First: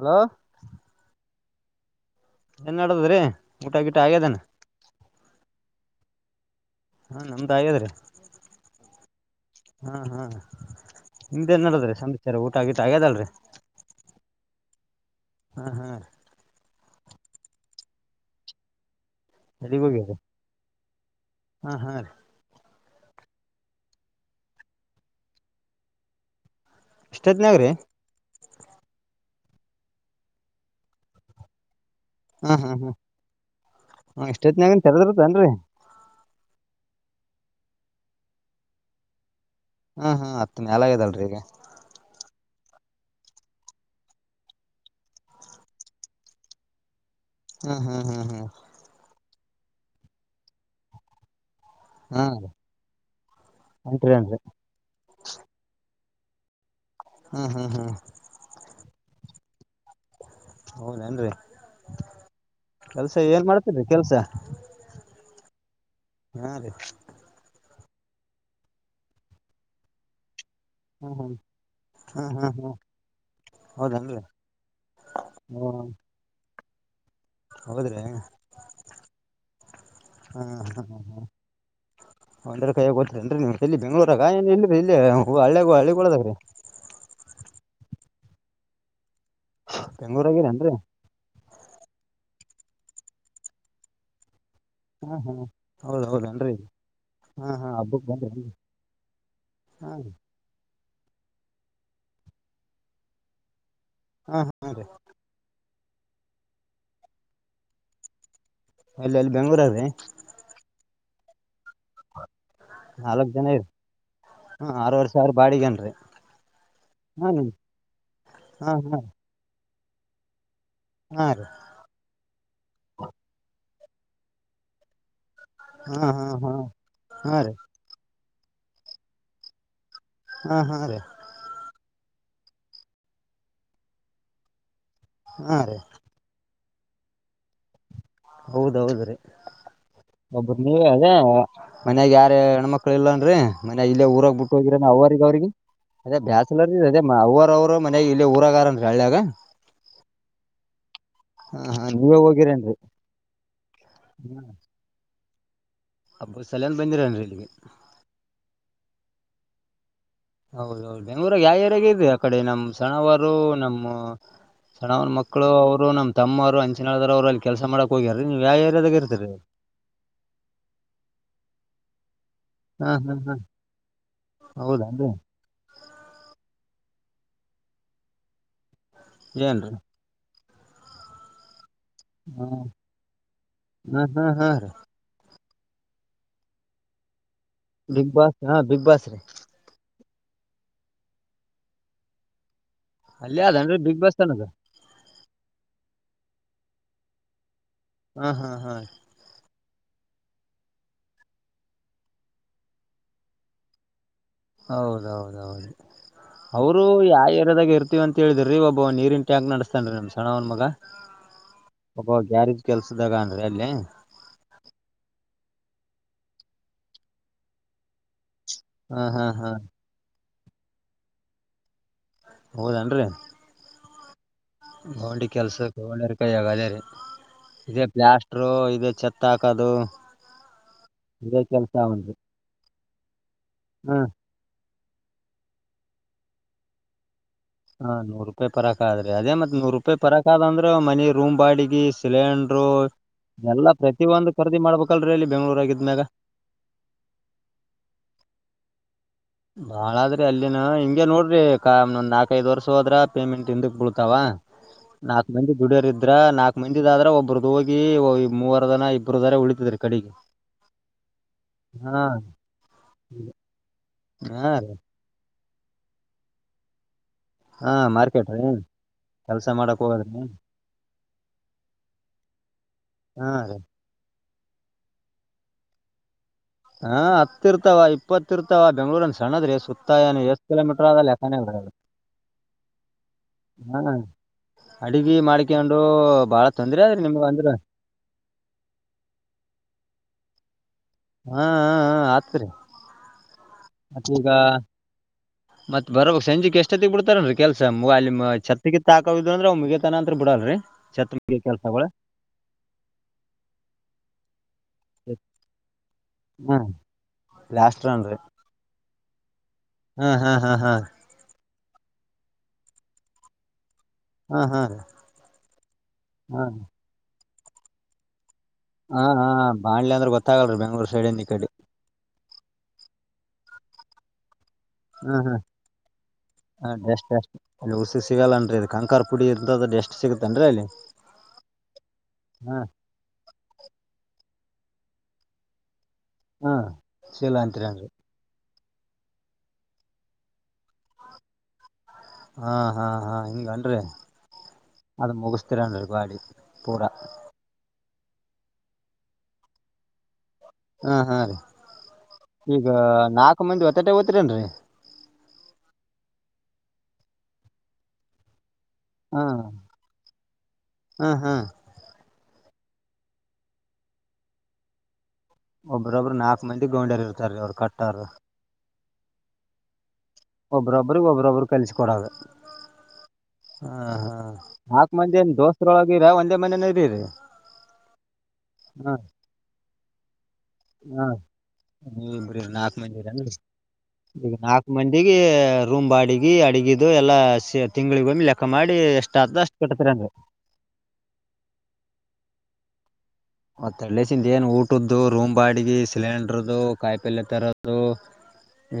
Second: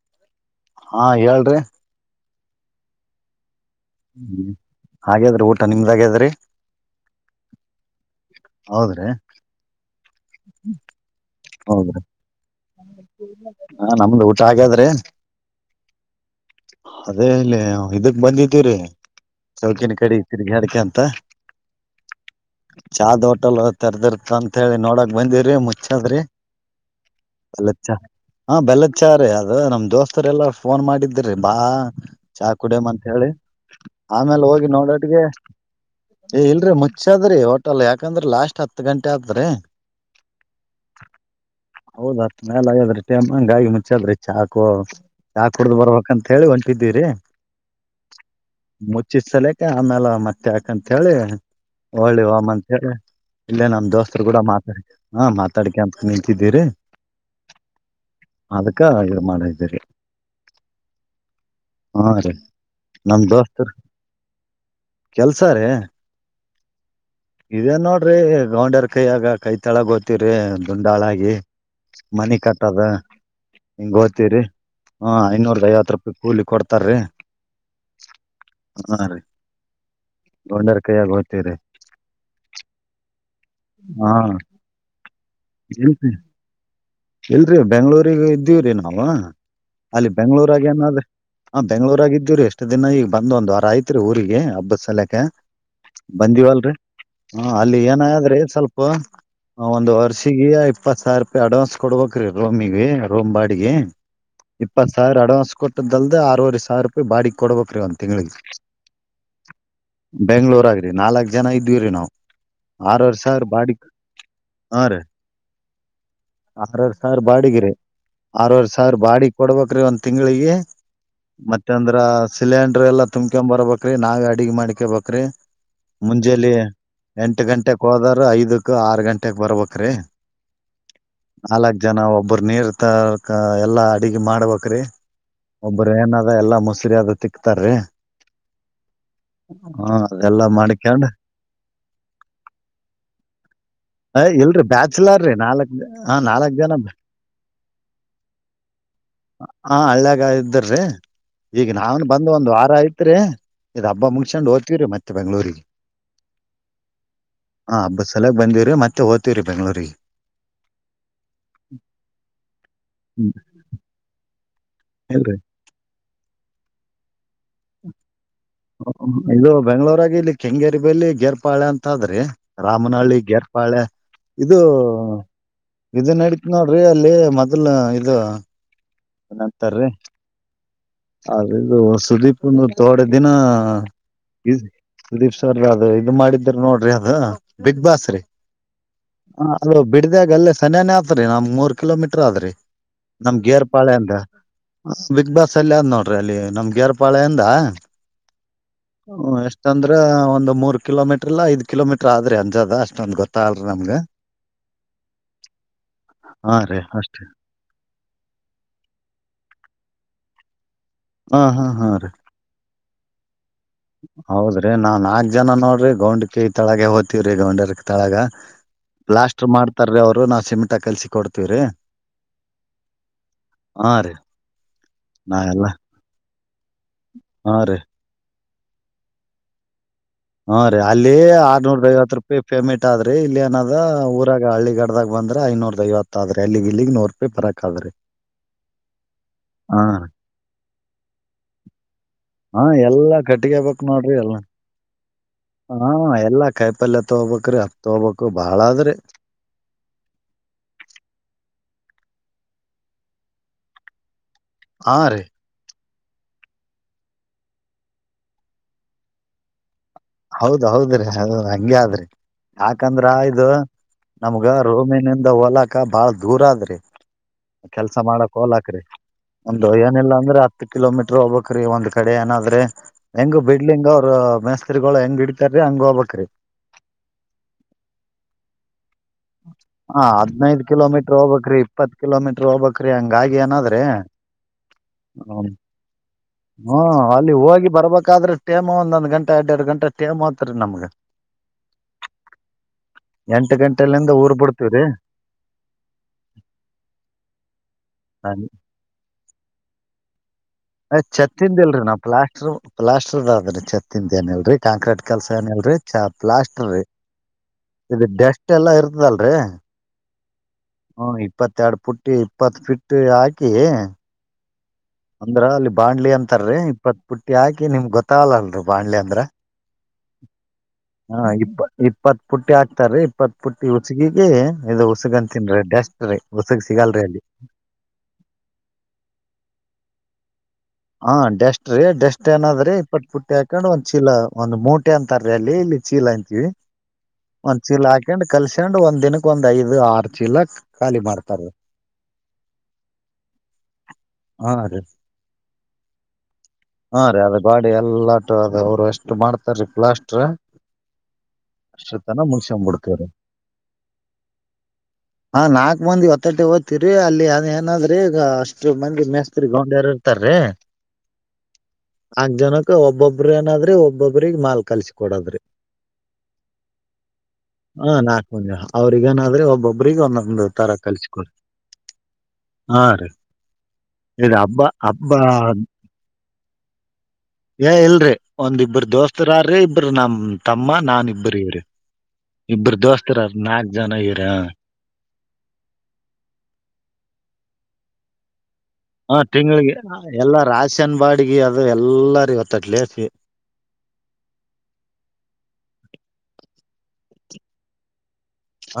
Hello ಹಾ ಹೇಳ್ರಿ [inaudible] ಏನ್ಡುದದ್ರೀ ಊಟ ಗಿಟ ಆಗ್ಯದೇನ ಹಾಗೇದ್ರಿ ಊಟ ನಿಮ್ದಾಗ್ಯದ್ರಿ ಹಾ ನಮ್ದಾಯದ್ರೆ ಹೌದ್ರಾ. ಹ್ಮ ಹ್ಮ. ನಿಮ್ದೆನ್ ನಡದ್ರಿ ಹೌದ್ರಿ ಸಮಾಚಾರ ಊಟ ಅಗೆತ ಆಗ್ಯದಲ್ರಿ. ಹ ನಮ್ದ್ ಊಟ ಹಾಗಾದ್ರೆ ಹಾ ಹಾ. ಅದೇ ಇಲ್ಲಿ ಇದಕ್ ಬಂದಿದೀವ್ರೀ ಎಲ್ಲಿಗ್ ಚೌಕಟ್ ಹೋಗ್ಯರಿ ಕಡಿ ತಿರಿಗಾಡ್ಕೊಂತ. ಹಾ ಹಾ ರೀ. ಚಾದ್ ಹೋಟೆಲ್ ತೆರ್ದಿರ್ತ ಅಂತ ಹೇಳಿ ನೋಡಕ್ ಬಂದಿವ್ರಿ ಮುಚ್ಚದ್ರಿ. ಇಷ್ಟೊತ್ನಾಗ್ರಿ ಅಲ್ಲ ಚಾ ಹ ಬೆಲ್ಲದ ಚಾ ರಿ. ಅ ನಮ್ ದೋಸ್ತರೆ ಎಲ್ಲಾರ ಫೋನ್ ಮಾಡಿದ್ದ್ರೀ ಬಾ. ಚಾ ಹಾ ಹಾ ಕುಡಮ್ ಹಾ ಅಂತ ಹೇಳಿ ಹಾ ಆಮೇಲೆ ಹೋಗಿ ಇಷ್ಟೊತ್ನಾಗನ್ ನೋಡೋಟ್ಗೆ. ತೆರದಿರ್ತನ್ರಿ ಏ ಇಲ್ರರಿ ಮುಚ್ಚಾದ್ರಿ ಹೋಟೆಲ್ ಯಾಕಂದ್ರ ಲಾಸ್ಟ್ ಹತ್ ಗಂಟೆ ಆತ್ರಿ. ಹಾ ಹಾ ಹತ್ [inaudible] ಮೇಲ ಆಗ್ಯದ್ರಿ ಟೈಮಂಗ ಗಾಯಿ ಮುಚ್ಚದ್ರಿ ಚಾಕು ಚಾಕ್ ಕುಡ್ದ್ ಬರ್ಬಂಕ ಅಂತ ಹೇಳಿ ಹೊಂಟಿದೀವ್ರರಿ. ಹ್ಮ್ ಹ್ಮ್ ಹ್ಮ್ ಹ್ಮ್. ಚಿತ್ ಸಲಿಕ್ಕೆ ಆಮೇಲೆ ಮತ್ತೆ ಯಾಕಂತ ಹೇಳಿ. ಹಾ ಹಳ್ಳಿ ರೀ ಹೋಗಮ್ಮ ಅಂತ ಹೇಳಿ ಇಲ್ಲೇ ನಮ ಹೊಂಟ್ರಿ ದೋಸ್ತರು ಕೂಡ ಏನ್ರಿ ಮಾತಾಡ್ ಹಾ ಮಾತಾಡ್ಿಕ ಅಂತ. ನಿಂತಿದ್ದೀರಿ ಹಾ ಹಾ ಹಾ ಅದಕ್ಕ ಇದ ಮಾಡಿದ್ದೀರಿ. ಹೌದನ್ರಿ. ಹಾ ರೀ ನಮ ದೋಸ್ತರು ಮಾಡ್ತೀರಿ ಕೆಲ್ಸ ಕೆಲ್ಸ ರೇ. ಹಾ ರೀ. ಇದೇ ನೋಡ್ರಿ ಗಂಡ್ಯರ್ ಕೈ ಯಾಗ ಕೈ ತಳಗ ಓತ್ತೀವ್ರಿ. ಹಾ ಹಾ ಗಂಡಾಳಾಗಿ ಹಾ ಮನಿ ಹಾ ಹಾ ಕಟ್ಟದ. ಹೀಂಗ ಹೌದನ್ರಿ ಹೊತಿವರಿ ಹ್ಮ ಐನೂರದ ಐವತ್ತು ರೂಪಾಯಿ ಕೂಲಿ ಕೊಡ್ತಾರೀ. ಹೌದ್ರಿ ಹಾ ರೀ ಹಾ ಗೊಂಡ್ಯರ ಹಾ ಕೈಯಗ ಹೊತೀವ್ರಿ. ಒಂದ್ರ ಕೈಯಗ ಹೋಗ್ತಿರೇನ್ರಿ ನೀವ ಎಲ್ಲಿ ಬೆಂಗಗಳೂರಾಗ ಏನ್ ಇ ಇಲ್ಲಿ ಹಳ್ಳಿಗೊ ಇಲ್ರಿ ಹಳ್ಳಿಗೋಳದಾಗ್ರಿ. ಇಲ್ರಿ ಬೆಂಗಳೂರಿಗ ಇದ್ದೀವ್ರರಿ ನಾವ. ಅಲ್ಲಿ ಬೆಂಗ್ಳೂರಾಗ ಬೆಂಗ್ಳೂರಾಗಿರೇನ್ರಿ ಏನಾದ್ರೆ ಹಾ ಬೆಂಗ್ಳೂರಾಗಿದ್ದೀರಿ ಅಷ್ಟ. ಇಷ್ಟ ದಿನ ಈಗ ಬಂದ ಒಂದ್ ವಾರ ಆಯ್ತ್ರಿ ಊರಿಗೆ ಹಬ್ಬದ ಹಾ ಸಾಲ್ಯಕ ಹಾ ಹೌದ ಹೌದನ್ರಿ ಬಂದಿವವಲ್ರರಿ. ಹ ಹಾ ಹಾ ಅಲ್ಲಿ ಹಬ್ಬಕ್ ಬಂದ್ರ ಏನಾದ್ರೆ ಸ್ವಲ್ಪ ಒಂದ ಹಾ ವರ್ಷಗಿ. [unintelligible] ಇಪ್ಪತ್ ಸಾವಿರ ರೂಪಾಯಿ ಅಡ್ವಾನ್ಸ್ ಕೊಡ್ಬೇಕ ರೀ ರೋಮಿಗೆ ರೋಮ ಬಾಡಿಗೆ ಹಾ ಹಾ ರೀ ಇಪ್ಪತ್ ಸಾವಿರ ಅಡ್ವಾನ್ಸ್ ಕೊಟ್ಟ. ಕೋಟುದ ಅಲದ ಆರುವರಿ ಸಾವಿರ ರೂಪಾಯಿ ಬಾಡಗ ಕೊಡ್ಬೇಕ್ ರೀ ಒಂದ ತಿಂಳಿಗೆ. ಎಲ್ಲ ಎಲ್ಲಿ ಬೆಂಗಳೂರಗ ರಿ. ರಿ ನಾಲ್ಕ್ ಜನ ಇದ್ವಿ ರೀ ನಾವವು. ಆರ ಆರ ನಾಲ್ಕ್ ಸಾವಿರ ಜನ ಇರಿ ಬಾಡಿಗ ಹಾ ಹ ರೀ. ಆರವರೆ ಸಾವಿರ ಬಾಡಿಗೇನ್ರಿ ಆಕರರ ಸಾವಿರ ಹಾ ಬಾಡಿಗೆ ರೀ ಆರುವರಿ ಹಾ ಸಾವಿರ ಹಾ ಬಾಡಿಗೆ ಕೊಡ್ಬೇಕ್ರೀ ಒಂದ್ ತಿಂಗಳಿಗಿ. ಹಾ ರೀ ಮತ್ತ ಅಂದ್ರ ಸಿಲಿಂಡ್ರ ಎಲ್ಲಾ ತುಂಬ್ಕೊ್ ಬರ್ಬೇಕ್ರಿ ನಾವೇ ಅಡ್ಗೆ ಮಾಡ್ಕೋ ಬೇಕ್ರಿ. ಹಾ ಹಾ ಮುಂಜೇಲಿ ಹಾ ಹಾ ಎಂಟ ರೀ ಗಂಟೆಕ್ ಹೋದ್ರ ಐದಕ್ ಆರ್ ಗಂಟೆಕ್ ಬರಬೇಕ್ರಿ. ಹಾ ಹಾ ರೀ. ನಾಲ್ಕ್ ಜನ ಒಬ್ಬ್ರ ನೀರ್ ತರಕ್ ಎಲ್ಲಾ ಅಡಗಿ ಮಾಡ್ಬೇಕ್ರಿ. ಹಾ ರೀ ಒಬ್ಬರ ಏನಾದ ಎಲ್ಲಾ ಮೊಸರಿ ಅದು ತಿಕ್ತಾರ್ರಿ. ಹೌದೌದ ರೀ. ಹ ಅದೆಲ್ಲಾ ಒಬ್ಬ ನೀವ ಮಾಡ್ಕೊಂಡ್ ಅದೇ ಮನ್ಯಾಗ ಯಾರ ಹೆಣ್ಮಕ್ಳ ಇಲ್ಲನ್ರರಿ ಮನ್ಯಾಗ ಇಲ್ಲೇ ಊರಾಗ ಬಿಟ್ಟ ಹೋಗಿರ. ಅವ್ರಗ ಬ್ಯಾಚುಲರ್ ರೀ ಅವ್ರಿಗೆ ನಾಲ್ಕ್. ಹಾ ಅದೇ ನಾಲ್ಕ್ ಬ್ಯಾಸಲರ್ ಜನ ಅದೇ ಅವ್ರ ಅವರು ಮನ್ಯಾಗ ಇಲ್ಲೇ ಊರಾಗಾರನ್ರಿ ಹಳ್ಳ್ಯಾಗ ಹ ಹಳ್ಳಿಯಾಗ ಇದ್ದರಿ. ರಿ ಹಾ ಈಗ ಹಾ ನಾವನ್ ನೀವೇ ಬಂದ ಒಂದ್ ವಾರ ಹೋಗಿರೇನ್ರಿ ಐತ್ರಿ ಇ ಹಬ್ಬ ಮುಗಸೊಂಡ ಹೊತಿವರಿ ಮತ್ತ. ಮತ್ತ ಬೆಂಗಳೂರಿಗಿ. ಹಬ್ಬದ ಸಲಾಯ್ನ ಬಂದಿರ ಏನ್ರಿ ಇಲ್ಲಿಗೆ. ಇವತ್ತು ಹೋತಿವರಿ ಬೆಂಗಳೂರಿಗಿ. ಹೌದೌದು ಬೆಂಗಳೂರು ರಾಗ ಯಾವ ಏರಿಯಾಗ ಇದೆ ಆ ಕಡೆ ನಮ್ಮ್ ಸಣ್ಣವರು ಹ್ಮ್ ನಮ್ಮ. ಸಣ್ಣ್ನ ಇಲ್ರಿ ಮಕ್ಳು ಅವರು ನಮ್ಮ ತಮ್ಮ ಅವರು ಅಂಚಿನದಾರ ಅವರು ಅಲ್ಲಿ ಕೆಲಸ ಮಾಡಕ್ ಹೋಗ್ಯಾರ ನೀವು ಯಾವ್ ಏರಿ. ಇದು ಬೆಂಗ್ಳೂರಾಗಿ ಇಲ್ಲಿ ಕೆಂಗೇರಿಬಲ್ಲಿ ಗೇರ್ಪಾಳ್ಯ ಅಂತದ್ರಿ ಹಾ ಹಾ ರಾಮನಹಳ್ಳಿ ಹಾ ಗೆರ್ಪಾಳೆ ಇದು ಹೌದನ್ರಿ ಇ ನಡತ ನೋ ಏನ್ರೀ [inaudible] ಅದದು ಸುದೀಪ್ನು ತೋಡೆ ದಿನ ಹಾ ಹಾ ಹಾ ರೀ ಸುದೀಪ್ ಸರಿ ಅದು ಇದು ಮಾಡಿದ್ರ ನೋಡ್ರಿ ಅದ ಬಿಗ್ ಬಾಸ್ ರೀ ಹಾ ಬಿಗ್ ಬಾಸ್ ರೀ ಬಿಡ್ದಾಗ ಅಲ್ಲೇ ಸನಯಾನನೆ ಆತ್ರಿ ನಮ್ ಮೂರ್ ಕಿಲೋಮೀಟರ್ ಆದ್ರರಿ ಅಲ್ಲೇ ಅದ ಪಾಳೆ ಅಂದ ಬಿಗ್ ಬಾಸ್ ಅಲ್ಲಿ ಆದದ್ ನೋಡ್ರಿ ಅಲ್ಲಿ ನಮ್ ಗೇರ್ಪಾಳ್ಯ ಇಂದ ಅಂದ ಹಾ ಹಾ ಹಾ ಒಂದು್ ಮೂರು ಕಿಲೋಮೀಟರ್ ಇಲ್ಲ ಐದ ಕಿಲೋಮೀಟರ್ ಆದ್ರೆ ಅಂಜದ ಅಷ್ಟೊಂದ ಗೊತ್ತ ಅಲ್ರಿ ನಮ್ಗೆ ಹೌದೌದೌದು ಹಾ ರೀ ಅವರು ಅಷ್ಟೇ ಯಾವ ಏರಿಯಾದಾಗ ಇರ್ತೀವ ಅಂತ ಹೇಳಿದ ರೀ ಒಬ್ಬ ನೀರಿ ಟ್ಯಾಕ್ ನಿಸಸ್ತಾನ ರೀ ನಿಮ್ಮ ಸಣ್ಣ ಅವನ ಮಗ ಹಾ ಹಾ ಹಾ ರೀ ಒಬ್ಬ ಗ್ಯಾರೇಜ್ ಕೆಲ್ಸದಾಗ ಅನ್ರಿ ಅಲ್ಲಿ ಹೌದ್ರಿ ನಾನ್ ನಾಕ್ ಜನ ನೋಡ್ರಿ ಗೌಂಡಕಿ ತಳಗ ಹೋತೀವ್ರಿ ಗೌಂಡರ್ ತಾಳಗ ಹಾ ಹಾ ಹಾ ಬ್ಲಾಸ್ಟರ್ ಮಾಡ್ತಾರೀ ಅವರು ನಾವವು ಸಿಮೆಂಟ ಕೆಲ್ಸಿ ಕೊಡ್ತೀವ್ರಿ ಹೌದೇನ್ರಿ ಹಾ ರೀ ಹೌಂಡಿ ನಾ ಎಲ್ಲ ಕೆಲ್ಸಕ್ಕೆ ಹೋೊಂಡರ್ಕಾಯಗ ಅದೇ ರೀ ಹಾ ರೀ ಇದೇ ಪ್ಸ್ [inaudible] ಚತ್ತ ಹಾಕದು ಹ ರೀ ಅಲ್ಲಿ ಇದೇ ಕೆಲ್ಸ ಆರ್ನೂರ ದಐವತ್ ಅವನ್ರಿ ರೂಪಾಯಿ ಪೇಮೆಂಟ್ ಆದ್ರಿ ಇಲ್ಲಿ ಏನದ ಹಾ ಊರಾಗ ಹಳ್ಳಿಗ ಉರಗ ಬಂದ್ರೆ ಐನೂರ ವತ್ತ ಆದೆ ಅಲ್ಲಿಗ್ ಇಲ್ಲಿಗ್ ನೂ ಹಾ ನೂರ್ ರೂಪಾಯಿ ಪರಕ್ ಆದ್ರೆ ಅದೇ ಮತ್ತತ್ ನೂರ್ ಹಾ ರೂಪಾಯಿ ರೀ ಪರಕ ಅ ಆದ ಅಂದ್ರೆ ಮನಿ ರೂಮ್ ಬಾಡಿಗೆ ಸಿಲಿಂಡರು ಹಾ ಎಲ್ಲಾ ಎಲ್ಲಾ ಕಟ್ಗೆಬೇಕ್ ಪ್ರತತಿ ನೋಡ್ರಿ ಒಂದು ಎಲ್ಲ ಖರೀದಿ ಮಾಡ್ಬೇಕಲ್ರೀ ಇಲ್ಲಿ ಹಾ ಬೆಂಗ್ಳೂರಗಿದ್ಮ್ಯಾಗ ಎಲ್ಲಾ ಕಾಯಿ ಪಲ್ಯ ತೊಗೋಬೇಕ್ರೀ ಅತ್ ತಗೋಬಬೇಕು ಬಾಳಾದ್ರಿ ಬಾಳಾದ್ರಿ ಅಲ್ಲಿನ ಹಿಂಗೆ ನೋಡ್ರಿ ಕ್ ನಾಲ್ಕ ಐದು ವರ್ಷ ಹೋದ್ರ ಪೇಮೆಂಟ್ ಹಿಂದಕ್ ಬೀಳ್ತಾವ ಹಾ ರೀ ನಾಕು ಮಂದಿ ದುಡಿಯೋರ ಇದ್ರ ನಾಲ್ಕ್ ಮಂದಿದ ಆದ್ರ ಒಬ್ಬರುದ ಹೋಗಿ ಮೂವರ ಜನ ಇಬ್ಬರು ದರ ಉಳಿತಿದ್ರೀ ಹೌದ ಹೌದ್ರಿ ಹೌದು ಹಂಗಗೆ ಹಾ ಆದ್ರಿ ಯಾಕಂದ್ರ ಇದು ನಮ್ಗ ಹಾ ರೀ ರೋಮಿನಿಂದ ಹೋಲಾಕ ಬಾಳ ದೂರ ಆದ್ರಿ ಹಾ ಕೆಲ್ಸ ಮಾರ್ಕೆಟ್ ಮಾಡಕ್ ರೀ ಹೋಲಾಕ್ರಿ ಕೆಲ್ಸ ಒಂದು ಮಾಡಕ್ ಏನಿಲ್ಲ ಹೋಗದ್ರಿ ಅಂದ್ರೆ ಹತ್ ಕಿಲೋಮೀಟ್ರ ಹೋಗಬಕ್ ಒಂದ್ ಕಡೆ ಏನಾದ್ರೆ ಹಾ ಹೆಂಗ ರೀ ಬಿಡ್ಲಿ ಹಂಗ ಅವ್ರ ಮಸ್ತ್ರಿಗಳು ಹೆಂಗ ಹಿಡತಾರರಿ ಹಂಗ್ ಹೋಗಬಕರೀ ಹಾ ಹತ್ತ ಇರ್ತಾವ ಇಪ್ಪತ್ತ ಇರ್ತಾವ ಬೆಂಗ್ಳೂರ್ ಹಾ ಹದ್ನೈದ ಕಿಲೋಮೀಟ್ರ ಲೆಕ್ಕಾನೇ ಹೋಗಬಕ್ರೀ ಇಲ್ರಿ ಇಪ್ಪತ್ ಕಿಲೋಮೀಟ್ರ ಹೋಗ್ಕ್ ಹಂಗಾಗಿ ಏನಾದ್ರಿ ಹಾ ಅಡಿಗಿ ಹ್ಮ ಮಾಡ್ಕ್ಯಂಡು ಬಾಳ ಹ್ಮ ತೊಂದ್ರೆ ಆದ್ರಿ ನಿಮ್ಗ ಅಲ್ಲಿ ಅಂದ್ರ ಹೋಗಿ ಬರ್ಬೇಕಾದ್ರೆ ಟೈಮ ಒಂದೊಂದ್ ಗಂಟೆ ಅಡ್ ಎರಡು ಗಂಟೆ ಟೇಮ್ತ್ರಿ ನಮ್ಗೆ ಹಾ ಹಾ ಹಾ ಆತ್ರಿ ಎಂಟು ಮತ್ ಗಂಟೆೆಯಲ್ಲಿದ ಈಗ ಊರ್ ಬಿಡ್ತವ್ರೀ ಮತ್ ಬರಬಕ್ ಸಂಜೆ ಎಷ್ಟೊತ್ತಿಗೆ ಬಿಡ್ತಾರನ್ರರಿ ಕೆಲ್ಸ ಅಲ್ಲಿ ಛತ್ತಗಿತ್ ತಾಕೋ್ ಅ್ರ ಅವ ಮುಗತನ ಅಂತ ಬಿಡಲ್ರರಿ [unintelligible] ಇಲ್ರೀ ನಾವ್ ಪ್ಲಾಸ್ಟರ್ ಪ್ಲಾಟರ್ದ ಅದ್ರೀ ತ್ತಿಂದ ಏನ ಇಲ್ರರಿ ಕಾಂಕ್ರೀಟ್ ಕೆಲ್ಸ ಏನ ಇಲ್ರರಿ ಹ್ಮ್ ಪ್ಲಾಸ್ಟರ್ ರೀ ಲಾಸ್ಟ್ ಇದು ಡಸ್ಟ್ ಎಲ್ಲಾ ಇರ್ತದಲ್ರರಿ ಹ್ಮ್ ಹ್ಮ್ ಹಾ ಹಾ ಇಪ್ಪತ್ತೆರಡು ಪಫುಟ್ಟ ಇಪ್ಪತ್ತು ಫಿಟ್ ಹಾಕಿ ಹಾ ಹಾ ರೀ ಅಂದ್ರ ಅಲ್ಲಿ ಬಾಂಡ್ಲಿ ಹಾ ಅಂತಾರೀ ಇಪ್ಪತ್ ಪುಟ್ಟಿ ಹಾಕಿ ನಿಮ್ ಗೊತ್ತಾಗಲ್ಲಲ್ರಿ ಬಾಣಲೆ ಹಾ ಅಂದ ಹಾ ಬಾಣ್ಲೆ ಅಂದ್ರ ಗೊತ್ತಾಗಲ್ರಿ ಬೆಂಗ್ಳೂರ್ ಸೈಡಿಂದ್ ಈ ಕಡಿ ಇ ಪುಟ್ಟಿ ಹಾಕ್ತಾರೆ ಇಪ್ಪತ್ ಪುಟ್ಟಿ ಹುಸಿಗೆಗೆ ಇದು ಉಸಗ್ ಹ್ಮ್ ಹ್ಮ್ ಅಂತೀನ್ ರರಿ ಡಸ್ಟ್ ರೀ ಉಸಗ್ ಹಾ ಸಿಗಲ್ರಿ ಡೆಸ್ಟ್ ಅಲ್ಲಿ ಡೆಸ್ಟ್ ಅಲ್ಲಿ ಉಸುಕ್ ತನ್ರಿ ಅಲ್ಲಿ ಹಾ ಡೆಸ್ಟ್ ರೀ ಡೆಸ್ಟ್ ಹಾ ಏನಾದ್ರೆ ಇಪ್ಪತ್ ಪುಟ್ಟಿ ಹಾಕೊಂಡ್ ಒಂದ್ ಚೀಲ ಒಂದ್ ಮೂಟೆ ಅಂತಾರೀ ಅಲ್ಲಿ, ಇಲ್ಲಿ ಚೀಲ ಅಂತೀವಿ ಹಾ ಚೀಲ ಒಂದ್ ಚೀಲ ಅಂತೀರೇನ್ರಿ ಹಾಕೊಂಡ್ ಕಲ್ಸ ಂಡ್ ಒಂದ್ ದಿನಕ್ಕೆ ಒಂದ್ ಐದು ಆರ್ಚೀಲ ಖಾಲಿ ಮಾಡ್ತಾರ್ರೀ ಹಾ ಹಾ ಹಾ ಹಿಂಗನ್ರಿ ಹಾ ರೀ ಅದ್ ಮುಗಿಸ್ ತಿರಂದ್ರ ಗ್ವಾಡಿ ಪೂರ ಹಾ ರೀ ಅದ ಗಾಡಿ ಎಲ್ಲಾಟ ಅದ ಅವ್ರು ಎಷ್ಟು ಮಾಡ್ತಾರೀ ಪ್ಲಾಸ್ಟರ್ ಹಾ ಹಾ ಈಗ ಮುಗಸಕೊಂಡ್ ಬಿಡ್ತೇವ್ರೀ ನಾಕು ಮಂದಿ ಒತ್ತಟ್ಟೆ ಹೋಗ್ತಿರೇನ್ರಿ ಹಾ ನಾಲ್ಕ್ ಮಂದಿ ಒತ್ತಟ್ಟಿ ಓದ್ತಿವ್ರಿ ಅಲ್ಲಿ ಅದ್ ಏನಾದ್ರಿ ಈಗ ಅಷ್ಟ್ ಮಂದಿ ಹಾ ಮೇಸ್ತರಿ ಗೌಂಡ್ಯರು ಹಾ ಹಾ ಜನಕ ಒಬೊಬ್ಬ್ರ ಏನಾದ್ರೆ ಒಬ್ಬೊಬ್ರಿಗೆ ಮಾಲ್ ಕಲ್ಸ್ ಒಬ್ಬ್ರೊಬ್ರು ನಾಕ್ ಮಂದಿ ಗೌಂಡ್ಯರು ಇರ್ತಾರೀ ಅವ್ರ ಕಟ್ಟರ ಅವ್ರಿಗೇನಾದ್ರೀ ಒಬ್ಬೊಬ್ಬ್ರೀಗ ಒಂದೊಂದು ತರ ಒಬ್ರೊಬ್ರಿಗೆ ಕಲ್ಸ್ಕೊದ್ ಒಬ್ರೊಬ್ರು ಕಲಿಸಿ ಕೊಡೋದು ಹಾ ರೀ ಹಾ ಹಾ ಇದ್ ಹಬ್ಬ ನಾಕ್ ಹಬ್ಬ ಮಂದಿ ಏನ್ ದೋಸ್ತ್ರದೀರ ಒಂದೇ ಮನ್ಯಾನ ಇರಿರಿ ಏ ಇಲ್ರೀ ಒಂದಿಬ್ಬರು ದೋಸ್ತರಾರಿ ಇಬ್ಬರ ನಮ್ ತಮ್ಮ ಹಾ ನಾನ್ ಇಬ್ಬರು ಇವ್ರಿ ನೀವ್ ಇಬ್ರಿರಿ ಇಬ್ರು ನಾಲ್ಕು ಮಂದಿ ದೋಸ್ತರಾರ್ ನಾಲ್ಕ್ ಜನ ಇರ ಡಿಗಿ ರೂಮ್ ಬಾಡಿಗಿ ಅಡಗಿದು ಎಲ್ಲಾ ಸೇ ತಿಂಗಳಿಗೊಮ್ಮೆ ಲೆ ಹಾ ತಿಂಗಳಿಗೆ ಎಲ್ಲ ರಾಶನ್ ಬಾಡಿಗೆ ಅದು ಎಲ್ಲಾರ ಇವತ್ತಟ್ಲೇಸ್ಗೆ ಮತ್ತೆಡ್ಲೇಸಿಂದ ಏನ್ ಊಟದ್ದು ರೂಮ್ ಬಾಡಿಗೆ ಸಿಲಿಂಡ್ರದು ಕಾಯಿಪಲ್ಲೆ ತರದು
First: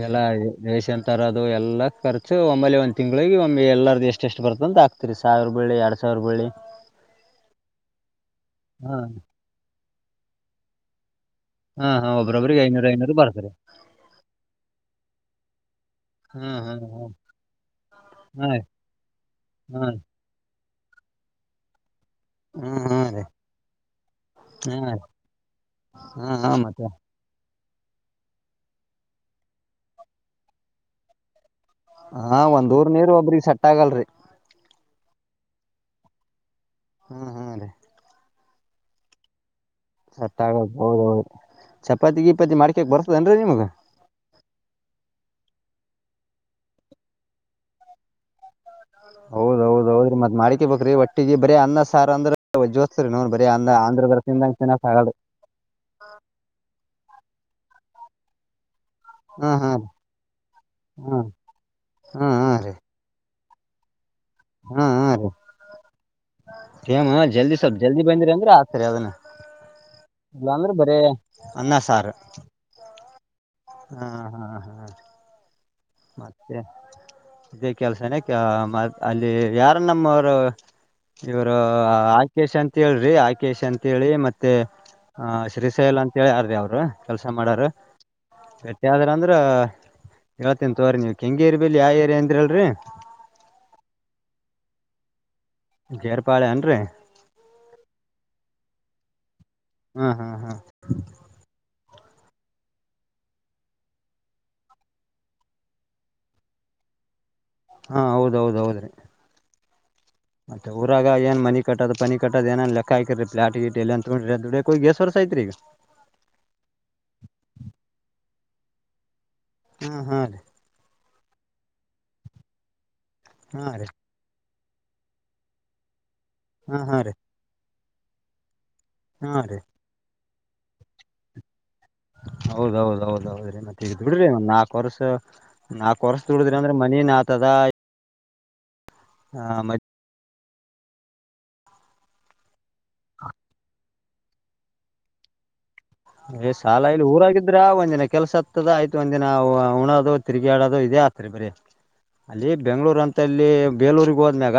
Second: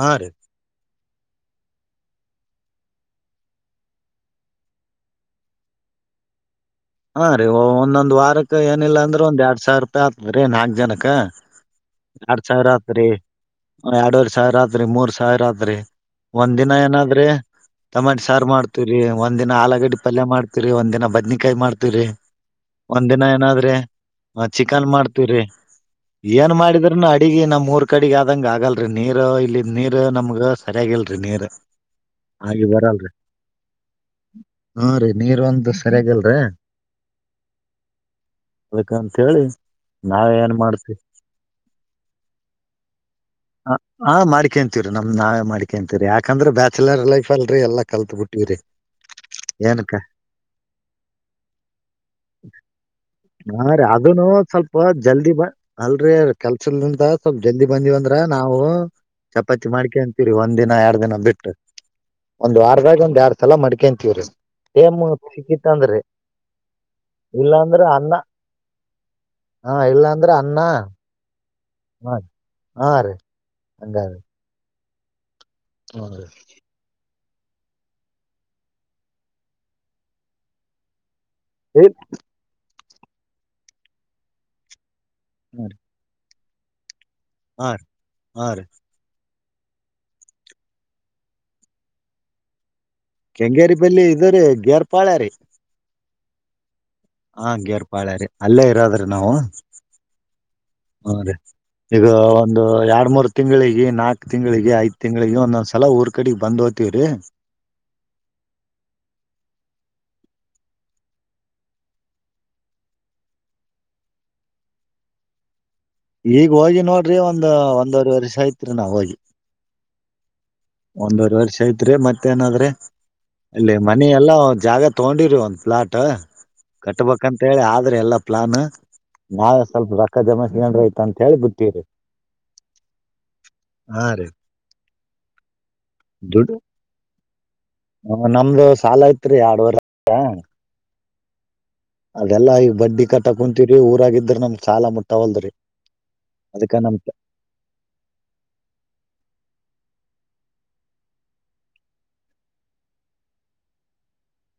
ಹಾ ರೀ ರೇಶನ್ ತರೋದು ಎಲ್ಲ ಖರ್ಚು ಒಮ್ಮೆಲೇ ತಿಂಗಳಿಗೆ ಒಮ್ ಎಲ್ಲರ್ದ ಎಷ್ಟ ಎಷ್ಟು ಬರ್ತ ಅಂತ ಆಕ್ತೀರಿ ಸಾವಿರ ಬೀಳ್ಳಿ ಎರಡ್ ಸಾ ವ್ರ ಬೀಳ್ಳೀ ಹಾ ರೀ ಒಂದೊಂದ್ ವಾರಕ್ ಹಾ ಏನಿಲ್ಲ ಅಂದ್ರೂ ಒಂದ್ ಎರಡ್ ಸಾವಿರ ರೂಪಾಯಿ ಆಗ್ತದ ರೀ ನಾಕ್ ಜನಕ್ಕ ಹಾ ಹಾ ಒಬ್ಬ್ರೊಬ್ರರಿಗೆ ಐನೂರು ಐನೂರು ಬರ್ತದ ಎರಡೂವರಿ ಸಾವಿರಾತ್ರಿ ಮೂರ್ ಸಾವಿರಾತ್ರಿ ಒಂದ್ ಹ್ಮ್ ದಿನ ಹ್ಮ್ ಏನಾದ್ರಿ ಟಮಾಟಿ ಸಾರ್ ಹ್ಮ್ ಮಾಡ್ತಿವ್ರೀ ಒಂದಿನ ಆಲಗಡ್ಡಿ ಹ್ಮ್ ಪಲ್ಯ ಮಾಡ್ತೀವ್ರಿ ಒಂದಿನ ಬದ್ನಿಕಾಯಿ ಮಾಡ್ತಿವ್ರೀ ಹ್ಮ್ ಹ್ಮ್ ಒಂದ್ ಹ್ಮ್ ದಿನ ರೀ ಏನಾದ್ರಿ ಅ ಚಿಕನ್ ಹ್ಮ್ ಮಾಡ್ತೀವ್ರಿ ಹ್ಮ್ ಏನ್ ಹ್ಮ್ ಮತ್ತೆ ಮಾಡಿದ್ರು ನು ಅಡಿಗೆ ನಮ್ಮೂರ್ ಕಡಿಗೆ ಆದಂಗ ಆಗಲ್ರೀ ನೀರು ಇಲ್ಲಿದ್ ನೀರು ನಮ್ಗ ಸರಿಯಾಗಿಲ್ರಿ ನೀರ ಹಾ ಒಂದ್ ಊರ್ ನೀರ್ ಒಬ್ರಗ್ ಸೆಟ್ ಆಗಲ್ರಿ ಹೂಂ ರೀ ನೀರ್ ಒಂದು ಸರಿಯಾಗಿಲ್ರಿ ಹ್ಮ್ ಹಾ ರೀ ಅದಕಂತ ಹೇಳಿ ನಾಳೆ ಸೆಟ್ ಏನ್ ಆಗಲ್ ಮಾಡ್ತೀ ಹೌದು ಚಪಾತಿ ಗಿಪಾತಿ ಮಾಡ್ಕಕ್ ಬರ್ತದನ್ರಿ ನಿಮ್ಗ ಹಾ ಹಾ ಮಾಡ್ಕೆಂತೀವ್ರೀ ನಮ್ದ ನಾವೇ ಮಾಡ್ ಕೆಂತೀವ್ರಿ ಯಾಕಂದ್ರ ಬ್ಯಾಚುಲರ್ ಲೈಫ ಅಲ್ರಿ ಎಲ್ಲ ಕಲ್ತ್ ಬಿಟ್ಟಿವ್ರೀ ಹೌದೌದ ಹೌದ್ರಿ ಮತ್ ಮಾಡ್ಕೆ ಬೇಕ್ರೀ ಹೊಟ್ಟಿಗೆ ಬರೀ ಅನ್ನ ಸಾರ ಅಂದ್ರ ಜೋಸ್ತ್ರಿ ನೋಡ್ ಬರೀ ಅಂದ ಹಾ ರೀ ಆಂಧ್ರದರ್ ಅದನು ತಿಂದಂಗ ಸ್ವಲ್ಪ ತಿನ್ನಕ್ ಆಗಲ್ರಿ ಜಲ್ದಿ ಬ ಅಲ್ರಿ ಕೆಲ್ಸಲ್ದಿಂದ ಸ್ವಲ್ಪ ಜಲ್ದಿ ಬಂದಿವಂದ್ರ ನಾವು ಹ್ಮ್ ಚಪಾತಿ ಹ್ಮ್ ಮಾಡ್ಕೇಂತೀರಿ ಒಂದ್ ದಿನ ಎರಡ್ ದಿನ ಹ್ಮ್ ಬಿಟ್ಟು ಹ್ಮ್ ಒಂದ್ ಹ್ಮ್ ರೀ ವಾರದಾಗ ಒಂದ್ ಯಾರ್ಡ್ ಸಲ ಮಾಡ್ಕೇಂತೀವ್ರಿ ಟೇಮ್ ಸಿಕ್ಕಿತ್ತ ಅಂದ್ರೀ ಟೇಮ ಜಲ್ದಿ ಸ್ವಲ್ಪ ಜಲ್ದಿ ಬಂದ್ರಿ ಅಂದ್ರೆ ಆಗ್ತದ್ರೀ ಅದನ್ನ ಹಾ ಇಲ್ಲಾ ಅಂದ್ರ ಇಲ್ಲ ಅನ್ನ ಅಂದ್ರೆ ಬರೇ ಅನ್ನ ಸಾರ ಹಾ ಹಾ ರೀ ಹ್ಮ ಹಂಗಾರಿ ಹಾ ಹಾ ಹ್ಮ್ ರೀ ಮತ್ತೆ ಇದೇ ಕೆಲ್ಸನೆ ಮ ಅಲ್ಲಿ ಯಾರ ನಮ್ಮವರು ಇವರು ಇಲ್ ಆಕೇಶ್ ಅಂತ ಹೇಳ್ರಿ ಆಕೇಶ್ ಅಂತ ಹೇಳಿ ಮತ್ತೆ ಹ ಹ್ಞೂ ರೀ ಶ್ರೀಶೈಲ ಅಂತ ಹೇಳ್ಯಾರೀ ಅವರು ಕೆಲ್ಸ ಮಾಡಾರ ಹಾ ರೀ ಹಾ ರೀ ಬೆಟ್ಟಿ ಆದ್ರ ಅಂದ್ರ್ ಹೇಳ್ತನ್ ತೋರಿ ನೀವ ಕೆಂಗರಿ ಬಲ್ಲೀ ಯಾವ ಏರಿಯಾ ಅಂದ್ರ ಅಲ್ರೀ ಕೆಂಗೇರಿ ಬಲ್ಲಿ ಇದು ರೀ ಗೇರ್ ಪಾಳ್ಯ ರೀ ಗೇರ್ಪಾಳ್ಯ ಏನ್ರಿ ಹಾ ಗೇರ್ ಪಾಳ್ಯ ರೀ ಅಲ್ಲೇ ಇರೋದ್ರಿ ನಾವು ಹಾ ಹಾ ಹಾ ಹೂ ರೀ ಈಗ ಒಂದು ಎರಡ್ ಮೂರ್ ತಿಂಗ್ಳಿಗೆ ನಾಕ್ ತಿಂಗಳಿಗೆ ಐದ್ ತಿಂಗಳಿಗೆ ಒಂದೊಂದ್ ಸಲ ಊರ್ ಕಡೆ ಬಂದ್ ಹೋತಿವಿ ಹಾ ಹೌದೌದ ಹೌದ್ರಿ ಮತ್ತೆಊಾಗ ಏ ಮನಿ ಕಟ್ಟದ ಪನಿ ಕಟ್ಟದ ಏನ್ ಲೆಕ್ಕ ಆಕಿರಿ ಪ್ಲಾಟ್ ಗಿ ಎ ಅಂತ ದುಡ ಹೋಗಸವರ್ ಸ ತಕ ಈಗ ಹೋಗಿ ನೋಡ್ರಿ ಒಂದ ಒಂದವರೆ ವರ್ಷ ಆಯ್ತ್ರಿ ನಾವ ಹೋಗಿ ಹ್ಮ ಹಾ ರೀ ಒಂದೂವರೆ ವರ್ಷ ಐತ್ರಿ ಮತ್ತೇಏನಾದ್ರೆ ಹಾ ಇಲ್ಲಿ ರೀ ಮನ ಎಲ್ಲ ಜಾಗ ತಗೊಂಡಿರಿ ಒಂದ್ ಪ್ಲಾಟ್ ಹಾ ಹಾ ರೀ ಕಟ್ಬೇಕಂತ ಹೇಳಿ ಆದ್ರೆ ಎಲ್ಲಾ ಪ್ಲಾನ್ ಹಾ ರೀ ನಾವ ಸ್ವಲ್ಪ ರೊಕ್ಕ ಜಮ್ರ ಆಯತ ಅಂತ ಹೇಳಿ ಬತ್ತೀರಿ ಹೌದೌದೌದೌದ್ರಿ ಮತ್ತೆ ಈಗ ಹಾ ದುಡ್ರಿ ರೀ ಒಂದ್ ನಾಲ್ಕು ವರ್ಷ ನಾ ಕೊರಸ ದುಡ್ಡು ದುಡಿದ್ರಿ ಅಂದ್ರೆ ಮನನ್ ಆತದ ನಮ್ದು ಸಾಲ ಐತ್ರಿ ಆಡ್ವರ ಮ ಅದೆಲ್ಲಾ ಈ ಬಡ್ಡಿ ಕಟ್ಟ ಕುೂಂತೀವ್ರರಿ ಊರಾಗಿದ್ರೆ ನಮ ಸಾಲ ಮುಟ್ಟವಲ್ದ್ರಿ ಏ್ ಅದಕ್ಕ ಸಾಲ ನಮ್ ಇಲ್ಲಿ ಊರಾಗಿದ್ರ ಒಂದ್ ದಿನ ಕೆಲ್ಸ ಆತ್ತದ ಆಯ್ತು ಒಂದ್ ದಿನ ಉಣ ಅ ತಿರುಗಿ ಆಡದು ಇದೇ ಆತ್ರಿ ಬರೀ ಅಲ್ಲಿ ಬೆಂಗ್ಳೂರ್ ಅಂತ ಇಲ್ಲಿ ಬೇಲೂಗ್ ಹೋದ್ಮ್ಯಾಗ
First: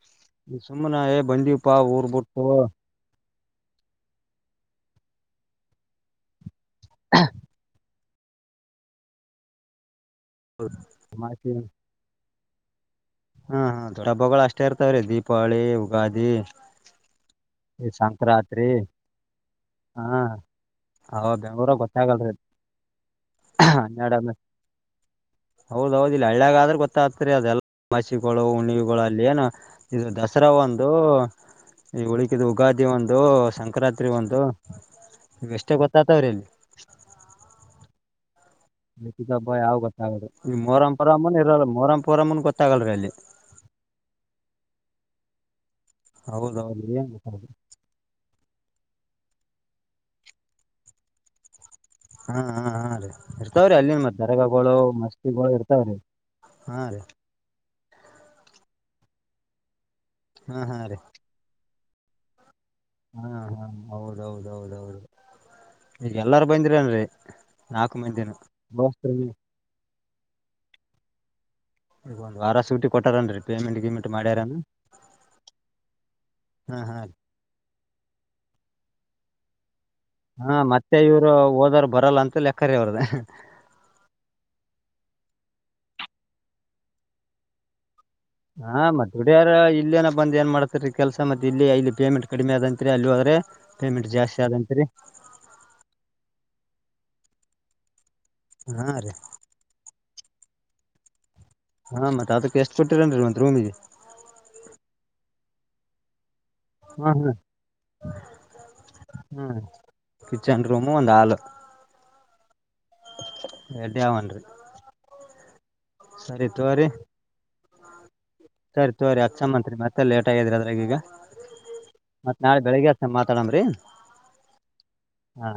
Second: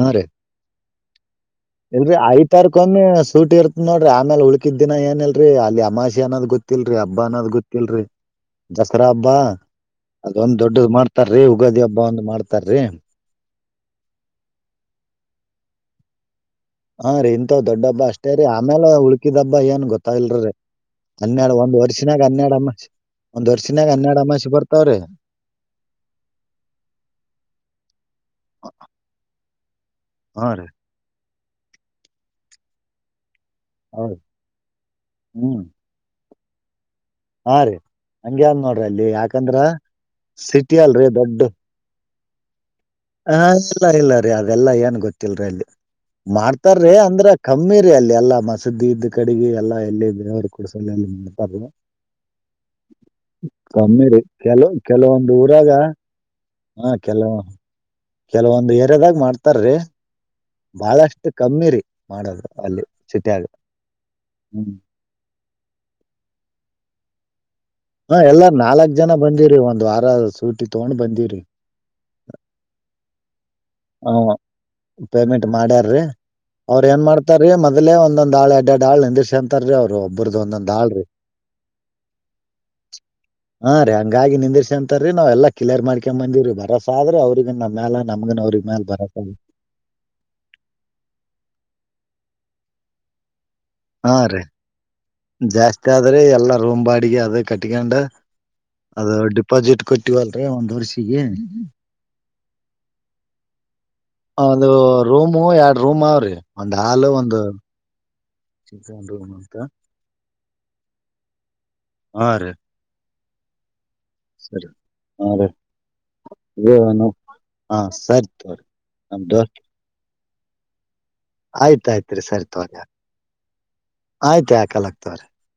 ಹಾ ರೀ ಸುಮ್ಮನಾ ಏ ಬಂದೀಪಾ ಊರ್ ಇಲ್ರಿ ಬಿಟ್ಟು ಐತಾರಕೊಮ್ಮೆ ಸೂಟಿ ಇರ್ತ್ ನೋಡರಿ ಆಮೇಲೆ ಉಳುಕಿದ್ದ ದಿನ ಏನಲ್ರರಿ ಅಲ್ಲಿ ಅಮಾಷಿ ಅನ್ನೋ ಗೊತ್ತಲ್ರರಿ ಹಬ್ಬ ಅನ್ನೋದ್ ಗೊತ್ತಲ್ರರಿ ದಸರಾ ಹಬ್ಬಾ ಅದೊಂದ್ ದೊಡ್ಡದ ಮಾಡ್ತಾರ್ರೀ ಮಾತಿ ಉುಗಾದಿ ಹಬ್ಬ ಒಂದ ಮಾಡ್ತಾರ್ರಿ ಹ್ಮ ಹ ದೊಡ್ಡ ಹಬ್ಬಗಳು ಅಷ್ಟೇ ಇರ್ತವ್ರೀ ದೀಪಾವಳಿ ಯುಗಾದಿ ಹಾ ರೀ ಇಂತಥ ದೊಡ್ಡ ಹಬ್ಬ ಅಷ್ಟೇ ರರಿ ಆಮೇಲೆ ಉಳ್ಕಿದ್ ಹಬ್ಬ ಏನ್ ಗೊತ್ತ ಹಾ ಇಲ್ರರಿ ಅವ ಹನ್ನೆರಡು ಒಂದ್ ಬೆಂಗ್ಳೂರಾಗ ವರ್ಷಿನಾಗ ಗೊತ್ತಾಗಲ್ರಿ ಹನ್ನೆರಡ್ ಅಮ್ಮಾಿ ಒಂದ್ ವರ್ಷಿನಾಗ ಹನ್ನೆರಡ್ ಅಮ್ಮಾಷಿ ಬರ್ತಾವ್ರೀ ಹೌದೌದಿಲ್ಲಲ್ಲ ಹಳ್ಳ್ಯಾಗಾದ್ರೆ ಗೊತ್ತಾಗ್ತರಿ ಅದೆಲ್ಲ ಮಸಿಗಳು ಉಣಿವುಗಳು ಅಲ್ಲಿ ಏನ ಇದು ದಸರಾ ಹಾ ರೀ ಒಂದು ಈ ಉಳಿಕಿದ ಉುಗಾದಿ ಒಂದು ಸಂಕ್ರಾಂತರಿ ಹೌದ್ ಒಂದು ಇ ಹ್ಮ್ ಎಷ್ಟೇ ಗೊತ್ತಾತವ್ರ ಎಲ್ಲಿ ಹಾ ರೀ ಹಂಗಗೆ ಅನ್ ನೋಡ್ರಿ ಅಲ್ಲಿ ಉಳಕಿದ ಹಬ್ಬ ಯಾಕಂದ್ರ ಯಾವ್ ಗೊತ್ತಾಗದು ಈ ಸಿಟಿ ಮೊರಂ ಅಲ್ರಿ ಪರಮನ್ ದೊಡ್ಡ ಇರಲ್ಲ ಮೊರಂ ಪರಮನ್ ಗೊತ್ತಾಗಲ್ರಿ ಅಲ್ಲಿ ಹಾ ಇಲ್ಲ ಇಲ್ಲ ರೀ ಅದೆಲ್ಲಾ ಏನ್ ಗೊತ್ತಿಲ್ರಿ ಅಲ್ಲಿ ಹೌದೌದು ಮಾಡ್ತಾರೀ ಏನ್ ಅಂದ್ರ ಗೊತ್ತಾಗದು ಕಮ್ಮಿ ರರಿ ಅಲ್ಲಿ ಎಲ್ಲಾ ಮಸೂ್ದಿ ಇದ್ದ್ ಕಡೆ ಅ ಎಲ್ಲ ಎಲ್ಲಿ ದೇವರು ಕಡಸಲ್ಲಿ ಮಾಡತಾರು ಹಾ ಹಾ ಹಾ ರೀ ಇರ್ತಾವ್ರಿ ಅಲ್ಲಿನ್ ಕಮ್ಮಿ ಮತ್ ರೀ ಕೆಲವು ದರಗಗಳು ಕೆಲವೊಂದು ಮಸ್ತಿಗಳು ಊರಾಗ ಇರ್ತಾವ್ರಿ ಹಾ ಕೆಲವ ಕೆಲವೊಂದ್ ಏರಯದಾಗ ಮಾಡ್ತಾರ್ರಿ ಹಾ ಹಾ ರೀ ಬಹಳಷ್ಟು ಕಮ್ಮಿ ರರಿ ಮಾಡೋದು ಅಲ್ಲಿ ಹಾ ಸಿಟ್ಯಾಗ ಹಾ ಹ್ಮ್ ಹೌದೌದೌದೌದು ಈಗ ಎಲ್ಲಾರ ಬಂದಿರನ್ರಿ ನಾಲ್ಕು ಹಾ ಮಂದಿನು ಎಲ್ಲಾರ್ ನಾಲ್ಕ್ ಜನ ದೋಸ್ತರು ಬಂದಿರಿ ಒಂದ್ ವಾರ ಸೂಟಿ ತಗೊಂಡ್ ಬಂದಿರಿ ವಾರ ಸುಟ್ಟಿ ಕೊಟ್ಟಾರನ್ರಿ ಪೇಮೆಂಟ್ ಗಿಮೆಂಟ್ ಹ ಮಾಡ್ಯಾರನ್ ಪೇಮೆಂಟ್ ಮಾಡ್ಯಾರೀ ಹಾ ಅವ್ರ ಹಾ ಏನ್ ಮಾಡ್ತಾರೀ ಮದ ಅದೇ ಒಂದೊಂದು ಆಳ ಎಡ್ಡ ಆಳ ಶಂತರ್ ಹಾ ಮತ್ತೆ ಇವ್ರು ಓದರು ಬರಲ್ಲ ಅಂತ ಲೆಕ್ಕರ ಅವ್ರದ ಹಾ ರೀ ಹಂಗಾಗಿ ನಿಂದಿರ್ಸಿ ಅಂತಾರ ರೀ ನಾವ್ ಎಲ್ಲ ಕ್ಲಿಯರ್ ಮಾಡ್ಕೊಂಡ್ ಬಂದೀರೀ ಬರಸಾದ್ರೆ ಅವ್ರಗಗ್ ನಮ್ಮ್ಯೆಲ್ಲ ನಮಗ ಹಾ ಮತ್ತ ಬಿಡ್ಯಾರ ಇಲ್ಲೇನ ಬಂದ ಏನ್ ಮಾಡ್ತಾರೀ ಕೆಲ್ಸ ಮತ್ತೆ ಇಲ್ಲಿ ಇಲ್ಲಿ ಪೇಮೆಂಟ್ ಕಡಿಮೆ ಆದಂತರಿ ಅಲ್ಲಿೋದ್ರೆ ಹಾ ರೀ ಜಾಸ್ತಿ ಆದ್ರೆ ಎಲ್ಲ ರೋಮ ಬಾಡಿಗೆ ಅದೇ ಕಟ್ಕೊಂಡ ಹಾ ಅದ ರೀ ಡಿಪಾಸಿಟ್ ಕೊಟ್ಟಿವಲ್ರೀ ಒಂದ್ ವರ್ಷಿಗೆ ಹಾ ಮತ್ತೆ ಅದಕ್ಕೆ ಎಷ್ಟ್ ಕೊಟ್ಟಿರೇನ್ರಿ ಒಂತ ರೂಮಿಗೆ ಒಂದು ರೂಮು ಎರಡ್ ರೂಮ್ ಅವ್ರಿ ಒಂದು್ ಹಾಲ್ ಹಾ ಹಾ ಒಂದು ಚಂತಂದ ಅಂತ ಚೆಂಡ ರೂಮ ಒಂದು ಆಳ ಹಾ ರ ಹಖ ಸರಿ ಹಾ ರೀ ಸರಿ ತೋರಿ ಹಾ ಸರಿ ತೋರಿ ಸರಿ ತೋರಿ ನಮ್ದು ಅಕ್ಷಮಂತ್ರಿ ಮತ್ತೆ ಲೇಟ್ ಆಗಿದ್ರರಿ ಅದ್ರಾಗ ಈಗ ಆಯ್ತ ಆಯ್ತ್ರಿ ಮತ್ತ ಸರಿ ನಾಳೆ ತೋರಿ ಬೆಳಿಗ್ಗೆ ಹಷ್ಟ ಮಾತಾಡಮ್ರಿ ಆಯ್ತ ಯಾಕಲಾಗ್ತವ್ರಿ ಹಾ